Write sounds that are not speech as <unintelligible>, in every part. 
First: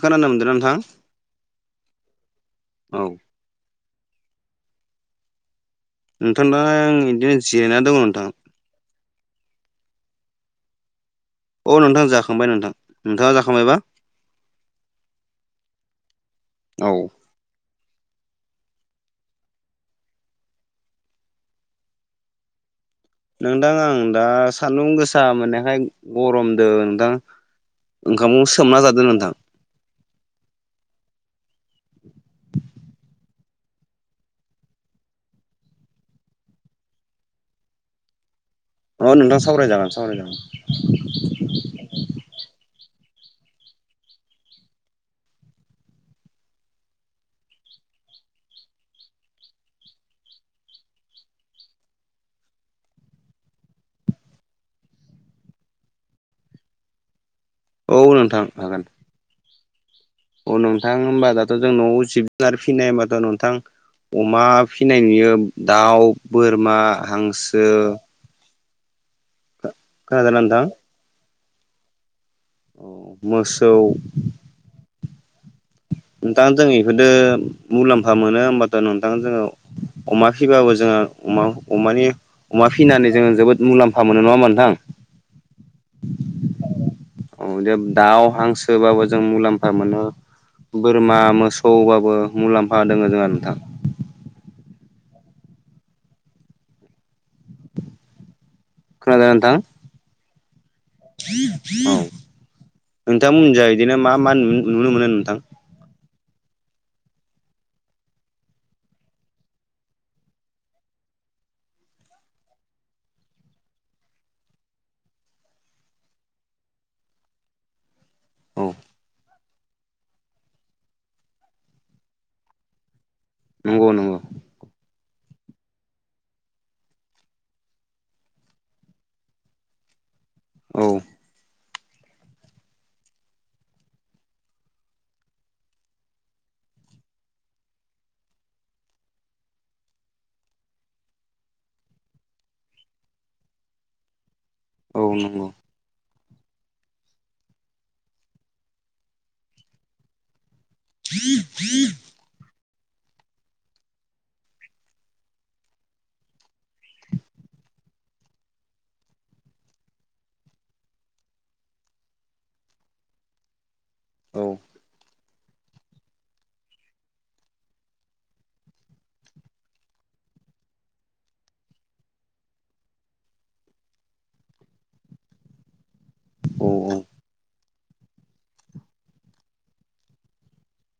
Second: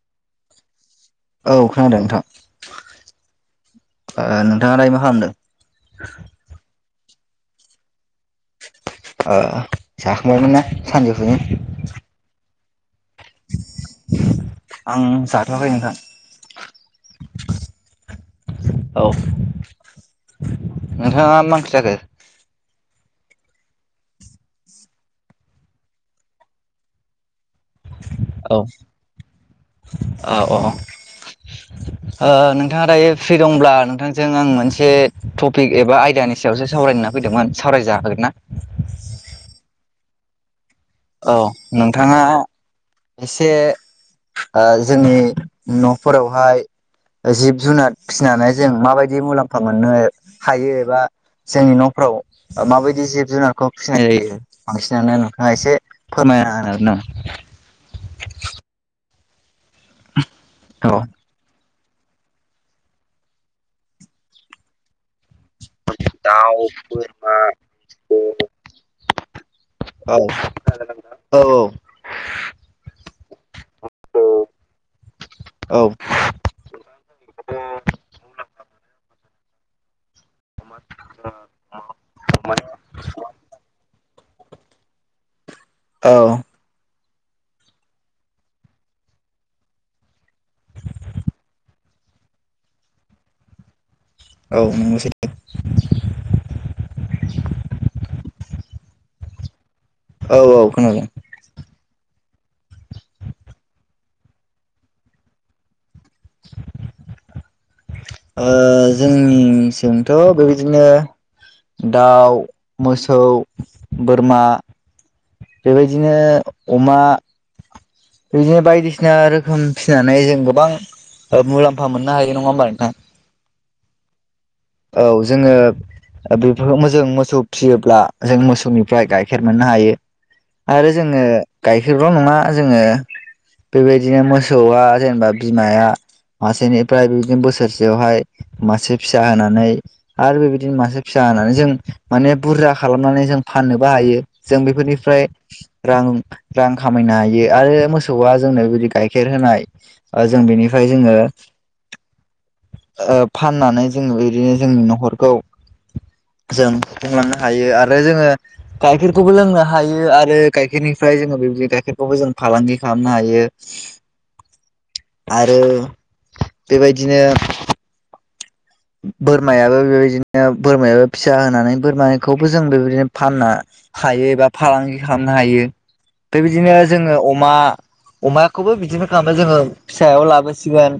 खोनानो मोनदोंना नोंथां औ खोनादों नोंथां। औ नोंथाङा दाय मा खालामदों? नोंथां दा आं बिदिनो जिरायना दङ नोंथां। जाखांबायोन ना सानजौफुनि अ नोंथां जाखांबाय नोंथां। नोंथाङा जाखांबायबा आं जाथ'वाखै नोंथां। औ औ नोंथाङा मासि जाखो नोंथां आं दा सान्दुं गोसा मोननायखाय गरमदों नोंथां। ओंखामखौ औ सोमना जादों नोंथां। औ औ। नोंथाङा दायो फ्रि दंब्ला नोंथांजों आं मोनसे टपिक एबा आयडियानि सायावसो सावरायना फैदोंमोन सावरायजाखागोन ना? अ नोंथां सावरायजागोन सावरायजागोन औ नोंथाङा एसे जोंनि न'फोरावहाय जिब जुनार फिसिनानै जों माबायदि मुलाम्फा मोननो हायो एबा जोंनि न'फ्राव माबायदि जिब जुनारखौ फिसिनाय जायो बांसिनानो नोंथाङा एसे फोरमाया आरो नों औ नोंथां हागोन अ नोंथां नामा? होमबा दा ' जों न'आव जिब जुनार फिसिनाय हबाथ' नोंथां अमा फिसिनाय नुयो दाउ बोरमा हांसो औ खोनादोंना नोंथां औ औ औ मोसौ औ नोंथाङा जोंनि बेफोदो मुलाम्फा मोनो होमबाथ' नोंथां जोङो अमा फिबाबो जोङो अमानि अमा फिनानै जोङो जोबोद मुलामफा मोनो नङा होमबा नोंथां औ औ जे दाउ हांसोबाबो जों मुलाम्फा मोनो बोरमा मोसौबाबो मुलाम्फा दङ जोंहा नोंथां औ नोंगौसे <inaudible> खोनादोंना नोंथां औ औ खोनादों औ नोंथांमोनिजाय बिदिनो मा मा नुनो मोनो नोंथां <inaudible> जोंनिजोंथ' बेबायदिनो दाउ मोसौ बोरमा बेबायदिनो अमा औ बिदिनो बायदिसिना आरो फिनानै जों गोबां मुलाम्फा मोननो हायो नङा होमबा नोंथां नंगौ नंगौ औ जोङो बेफोरखौ जों मोसौ फियोब्ला जों मोसौनिफ्राय गाइखेर मोननो हायो औ आरो जोङो गाइखेरल' नङा जोङो बेबायदिनो मोसौआ जेनेबा बिमाया मासेनिफ्राय बिदिनो बोसोरसेयावहाय मासे फिसा होनानै आरो बेबायदिनो मासे फिसा होनानै जों माने बुरजा खालामनानै जों फाननोबो हायो जों औ बेफोरनिफ्राय नंगौ रां रां खामायनो हायो आरो मोसौआ जोंनो बिदि गाइखेर होनाय ओ जों बेनिफ्राय जोङो ओ फाननानै जोङो बिदिनो जोंनि न'खरखौ जों बुफुंलांनो हायो आरो जोङो गाइखेरखौबो लोंनो हायो आरो गाइखेरनिफ्राय जोङो बेबायदि गाइखेरखौबो जों फालांगि खालामनो हायो औ। आरो बेबायदिनो बोरमायाबो बेबायदिनो बोरमायाबो फिसा होनानै बोरमाखौबो जों बेबायदिनो फानना हायो एबा फालांगि खालामनो हायो औ बेबायदिनो जोङो अमा अमाखौबो बिदिनो खालामो जोङो फिसायाव लाबोसिगोन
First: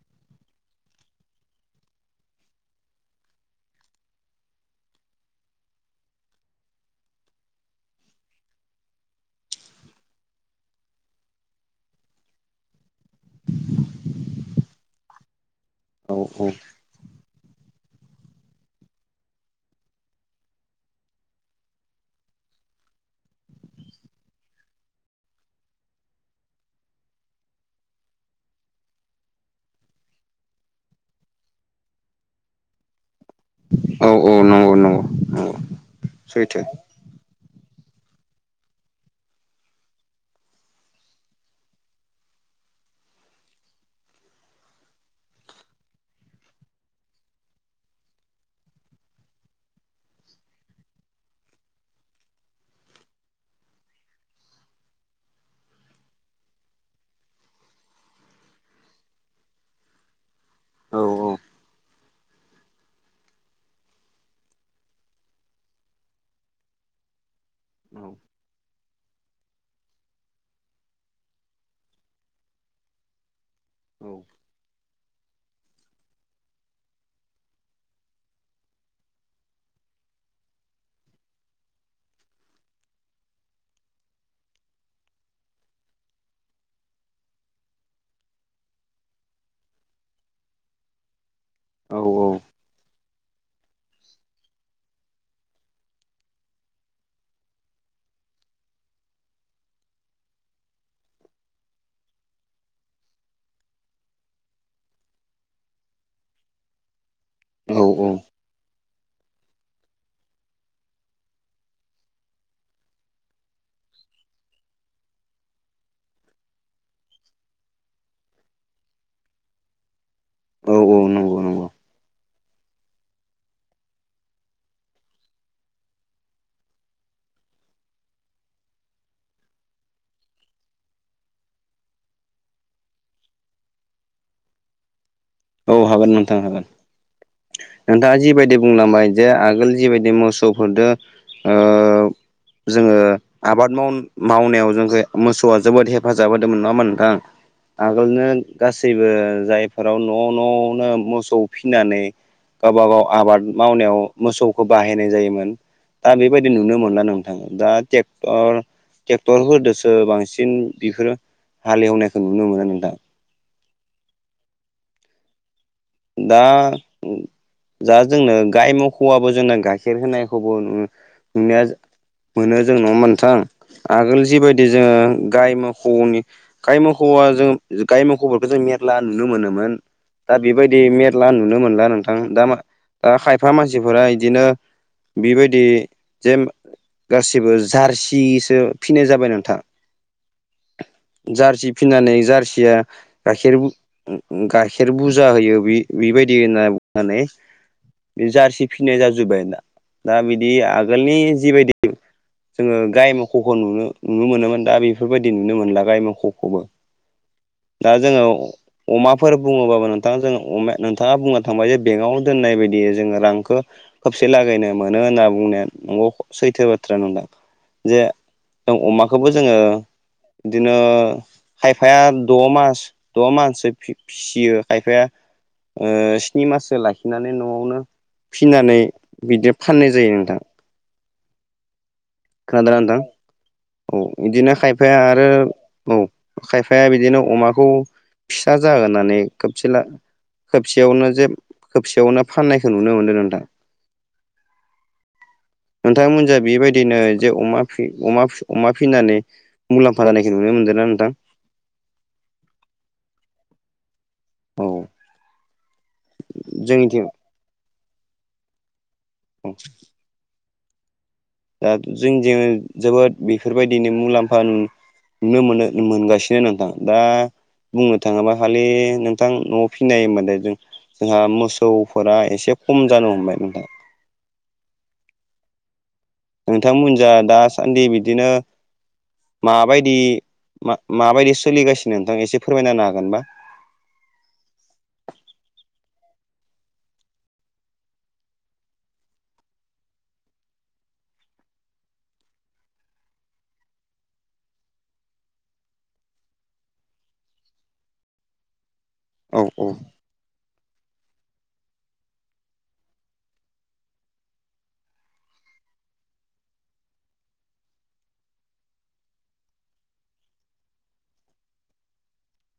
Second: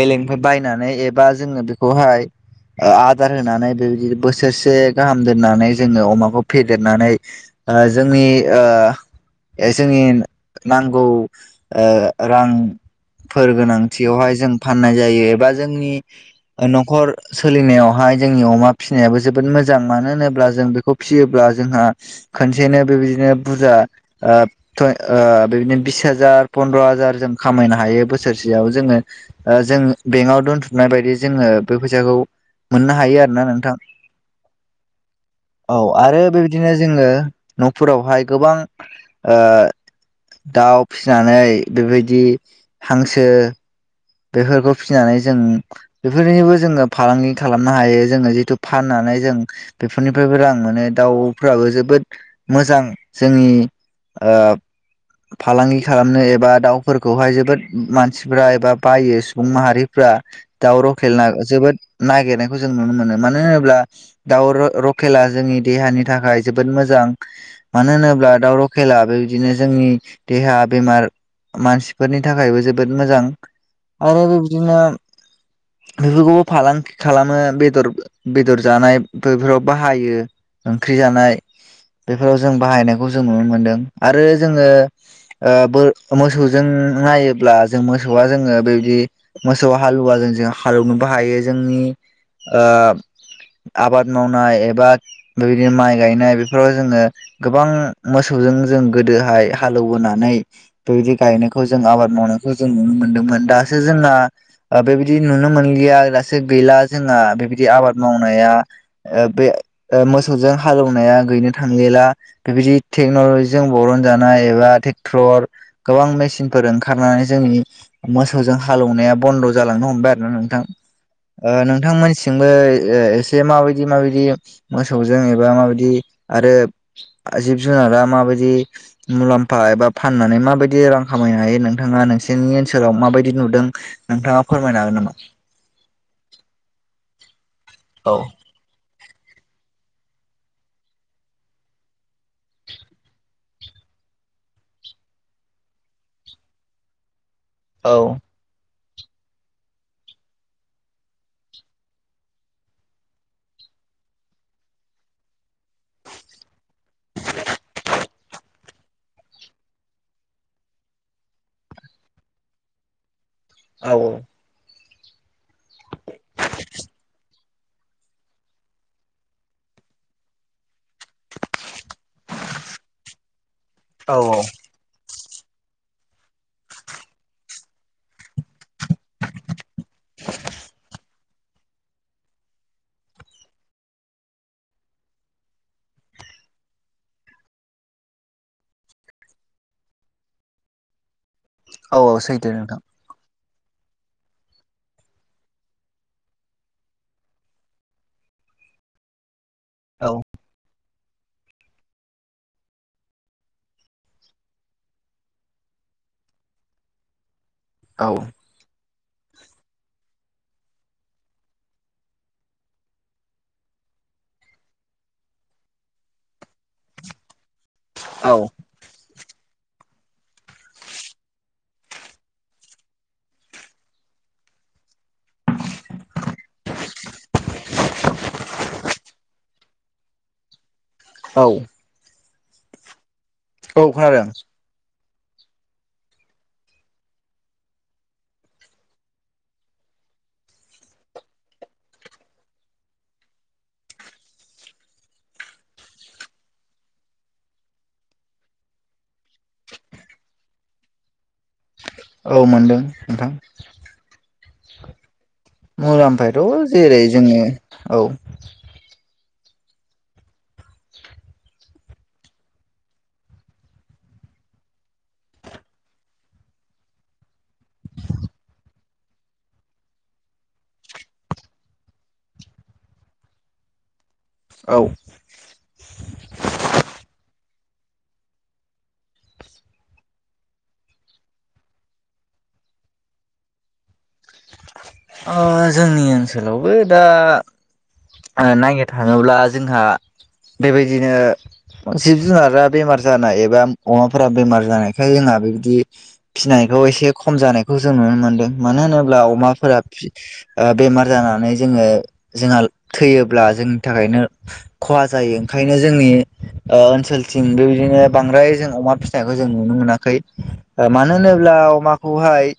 बेलेगनिफ्राय बायनानै एबा जोङो बेखौहाय आदार होनानै बेबायदिनो बोसोरसे गाहाम दोननानै जोङो अमाखौ फेदेरनानै ओ जोंनि ओ जोंनि नांगौ ओ रां फोर गोनांथियावहाय जों फाननाय जायो एबा जोंनि औ औ न'खर सोलिनायावहाय जोंनि अमा फिसिनायाबो जोबोद मोजां मानो होनोब्ला जों बेखौ फियोब्ला जोंहा खनसेनो बेबायदिनो बुरजा ओ <unintelligible> ओ बिदिनो बिस हाजार फन्द्र' हाजार जों खामायनो हायो बोसोरसेयाव जोङो ओ जों बेंकआव दोनथुमनाय बायदि जोङो बे फैसाखौ मोननो हायो आरो ना नोंथां औ औ नंगौ नंगौ नंगौ औ आरो सैथो बेबायदिनो जोङो न'फोरावहाय गोबां दाउ फिसिनानै बेबायदि हांसो बेफोरखौ फिनानै जों बेफोरनोबो जोङो फालांगि खालामनो हायो जोङो जितु फाननानै जों बेफोरनिफ्रायबो रां मोनो दाउफोराबो जोबोद मोजां जोंनि ओ फालांगि खालामनो एबा दाउफोरखौहाय जोबोद मानसिफ्रा एबा बायो सुबुं माहारिफ्रा दाव औ रखेलना जोबोद नागिरनायखौ जों नुनो मोनो मानो होनोब्ला दाउ र- रकेला जोंनि देहानि थाखाय जोबोद मोजां मानो औ होनोब्ला दाउ लकेला बेबायदिनो जोंनि देहा बेमार मानसिफोरनि थाखायबो जोबोद मोजां आरो बेबदिनो बेफोरखौबो फालांगि खालामो बेदर बेदर जानाय बेफोराव बाहायो ओंख्रि जानाय बेफोराव जों बाहायनायखौ जों नुनो मोनदों आरो जोङो ओ बो मोसौजों नायोब्ला जों मोसौआ जोङो बेबायदि मोसौ हालुवाजों जों हालौवनोबो हायो जोंनि औ ओ आबाद मावनाय एबा बेबायदि माइ गायनाय बेफोराव जोङो गोबां मोसौजों जों गोदोहाय हालेबोनानै बेबायदि गायनायखौ जों आबाद मावनायखौ जों नुनो मोन्दोंमोन दा थो जोंना ओ बेबायदि नुनो मोनलिया दासो गैला जोंना बेबा बिदि औ आबाद औ मावनाया ओ बे ओ मोसौजों हालौवनाया गैनो थांलिला बेबायदि टेक्न'ल'जिजों बरनजानाय एबा ट्रेक्टर गोबां मेसिनफोर ओंखारनानै जोंनि मोस जों हालेवनाया बन्द' जालांनो हमबाय आरो ना नोंथां औ नंगौ ओ नंगौ नोंथांमोनसिंबो एसे माबायदि माबायदि मोसौजों एबा माबायदि आरो जिब जुनारा माबायदि मुलाम्फा एबा फाननानै माबायदि रां खामायनो हायो नोंथाङा नोंसोरनि ओनसोलाव माबायदि बि नुदों नोंथाङा फोरमायनो हागोन नामा। औ हागोन नोंथां हागोन औ नोंथाङा जिबायदि बुंलांबाय जे आगोल जिबायदि मोसौफोरजों ओ जोङो आबाद माव मावनायाव जोंखौ मोसौआ जोबोद हेफाजाब होदोंमोन नामा नोंथां। औ आगोलनो गासैबो जायफोराव न' न'नो मोसौ फिनानै गावबा गाव आबाद मावनायाव मोसौखौ बाहायनाय जायोमोन दा बेबायदि नुनो मोनला नोंथां दा ट्रेक्टर ट्रेक्टरफोरजोंसो बांसिन बेफोरो हालेवनायखौ नुनो मोनो नोंथां। औ औ। दा। दा जोंनो गाइ मोसौवाबो जोंनो गाइखेर होनायखौबो नुनो मोनो जों नङा होनबा नोंथां औ आगोल जिबायदि जोङो गाइ मोसौनि गाइ मोसौवा जों गाइ मोसौफोरखौ जों मेरला नुनो मोनोमोन दा बेबायदि बिदि मेरला नुनो मोनला नोंथां दा खायफा मानसिफोरा इदिनो बेबायदि जे गासिबो जारसिसो फिनाय जाबाय नोंथां जारसि औ फिनानै सैथो जारसिया नोंथां गाइखेर गाइखेर बुरजा होयो बेबायदि होनना बुंनानै बे जारसि फिनाय जाजोब्बाय दा औ दा बिदि आगोलनि जिबायदि जोङो गाइ मोसौखौ नुनो नुनो मोनोमोन दा बेफोरबायदि नुनो मोनला गाय मोसौखौबो दा औ जोङो अमाफोर बुङोबाबो नोंथां जों अमा नोंथाङा बुंना थांबाय जे बेंकाव दोननाय बायदि जोङो रांखौ खोबसे लागायनो मोनो होनना बुंनाया नंगौ सैथो बाथ्रा नोंथां जे औ जों अमाखौबो जोङो बिदिनो खायफाया द' मास द' माससो फिसियो खायफाया ओ स्नि माससो लाखिनानै न'आवनो फिनानै बिदि फाननाय जायो नोंथां औ खोनादों ना नोंथां औ बिदिनो खाय फाया आरो औ खायफाया बिदिनो अमाखौ फिसा जागोन होननानै खोबसेला खेबसेयावनो जे खबसेयावनो फाननायखौ नुनो मोन्दों नोंथां <inaudible> नोंथांमोननिजों बेबायदिनो जे अमा फि अमा फिनानै मुलामफा जानायखौ नुनो मोनदोंना नोंथां औ मोनदों नोंथां औ मुलामफायाथ' जोंनिथिं जेरै जोङो औ औ दा जोंनिजों जोबोद बेफोरबायदिनो मुलामफा नुनो मोनो मोनगासिनो नोंथां दा बुंनो थाङोबा खालि नोंथां न'आव फिनाय मोनो जों जोंहा मोसौफोरा एसे खम जानो हमबाय नोंथां औ नोंथांमोन जा दासान्दि बिदिनो माबायदि माबायदि सोलिगासिनो नोंथां एसे फोरमायना होनो हागोनबा ओ जोंनि ओनसोलावबो दा नायनो थाङोब्ला जोंहा बेबायदिनो जिब जुनारा बेमार जानाय एबा अमाफोरा बेमार जानायखाय जोंहा बेबायदि फिसिनायखौ एसे खम जानायखौ जों नुनो मोन्दों मानो होनो ब्ला औ औ अमाफोरा बेमार जानानै जोङो जोंहा थैयोब्ला जोंनि थाखायनो खहा जायो ओंखायनो जोंनि ओ ओनसोलथिं बेबायदिनो बांद्राय जों अमा फिसिनायखौ जों नुनो मोनाखै। ओ मानो होनोब्ला अमाखौहाय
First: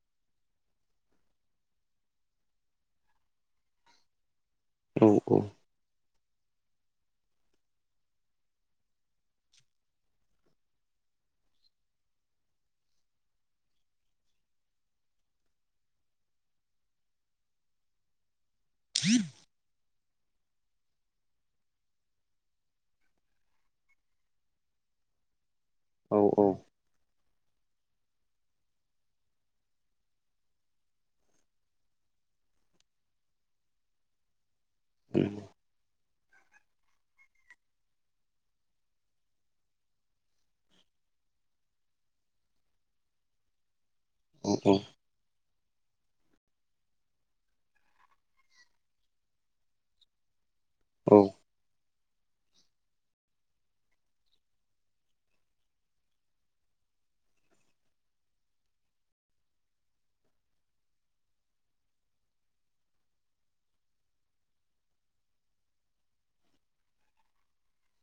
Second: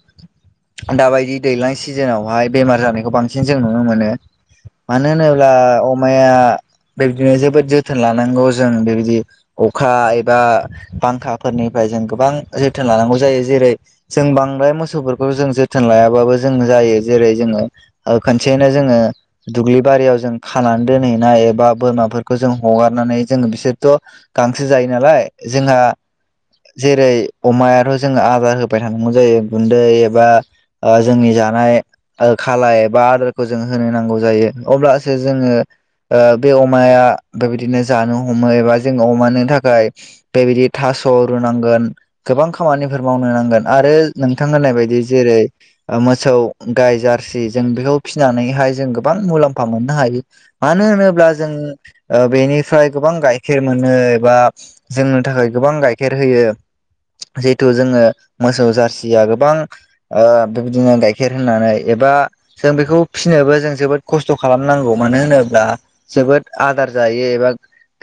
दाबायदि दैज्लां सिजोनावहाय बेमार जानायखौ बांसिन जों नुनो मोनो। औ मानो औ होनोब्ला अमाया बेबादिनो जोबोद जोथोन लानांगौ जों बे बायदि अखा एबा बांखाफोरनिफ्राय जों गोबां जोथोन लानांगौ जायो जेरै जों बांद्राय मोसौफोरखौ जों जोथोन लायाबाबो जों जायो जेरै जोङो ओ खनसेयैनो जोङो दुब्लि बारियाव जों खानानै दोनहैनाय एबा बोरमाफोरखौ जों हगारनानै जों बिसोरथ' गांसो जायो नालाय जोंहा औ औ जेरै अमायाथ' जोङो आदार होबाय थानांगौ जायो गुन्दै एबा ओ जोंनि जानाय ओ खालाय एबा आदारखौ जों होनो नांगौ जायो अब्लासो जोङो ओ बे अमाया बेबायदिनो जानो हमो एबा जोङो अमानो थाखाय बेबायदि थास' रुनांगोन गोबां खामानिफोर मावनो नांगोन आरो नोंथां होननाय बायदि जेरै ओ मोसौ गाय जार्सि जों बेखौ फिसिनानैहाय जों गो गोबां मुलाम्फा मोननो हायो मानो होनोब्ला जोङो ओ बेनिफ्राय गोबां गाइखेर मोनो एबा जोंनो थाखाय गोबां गाइखेर होयो। जिहेथु जोङो मोसौ जारसिया गोबां ओ बेबायदिनो गाइखेर होनानै एबा जों बेखौ फिसिनोबो जों जोबोद खस्थ' खालामनांगौ मानो होनोब्ला जोबोद आदार जायो एबा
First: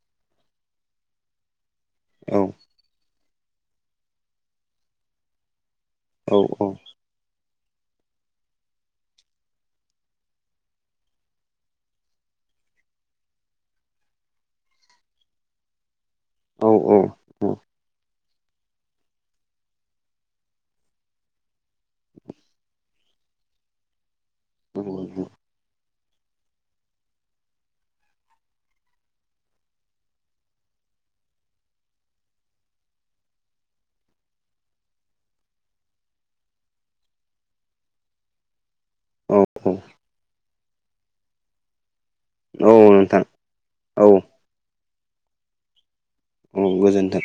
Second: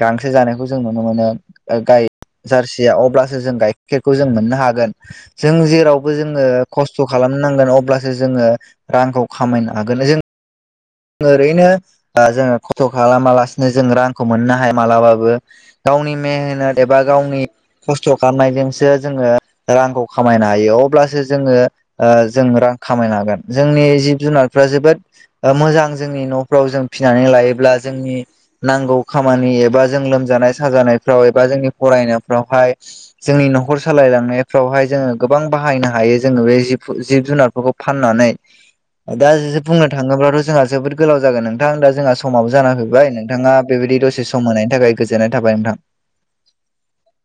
गांसो जानायखौ जों नुनो मोनो ओ गाय औ। फिसियो अब्लासो जों गायखेरखौ जों मोननो हागोन जों जेरावबो जोङो खस खस्थ' खालामनो नांगोन अब्लासो जोङो रांखौ खामायनो हागोन जों ओरैनो ओ जोङो खस्थ' खालामा लासिनो जों रांखौ मोननो हाया मालाबाबो गावनि मेहनत एबा गावनि खस्थ' खालामनायजोंसो जोङो रांखौ खामायनो हायो अब्लासो जोङो ओ जों रां खामायनो हागोन जोंनि जिब जुनारफ्रा जोबोद औ ओ मोजां जोंनि न'फ्राव जों फिसिनानै लायोब्ला जोंनि नांगौ खामानि एबा जों लोमजानाय साजानायफ्राव एबा जोंनि फरायनायफ्रावहाय जोंनि न'खर सालायलांनायफ्रावहाय जोङो गोबां बाहायनो हायो जोङो बे जिबफो जिब जुनारफोरखौ फाननानै दा जो औ औ बुंनो थाङोब्लाथ' जोंहा जोबोद गोलाव जागोन नोंथां दा जोंहा समाबो जाना औ फैबाय नोंथां नोंथाङा बेबायदि औ दसे सम होनायनि थाखाय गोजोननाय थाबाय नोंथां। औ गोजोन्थों।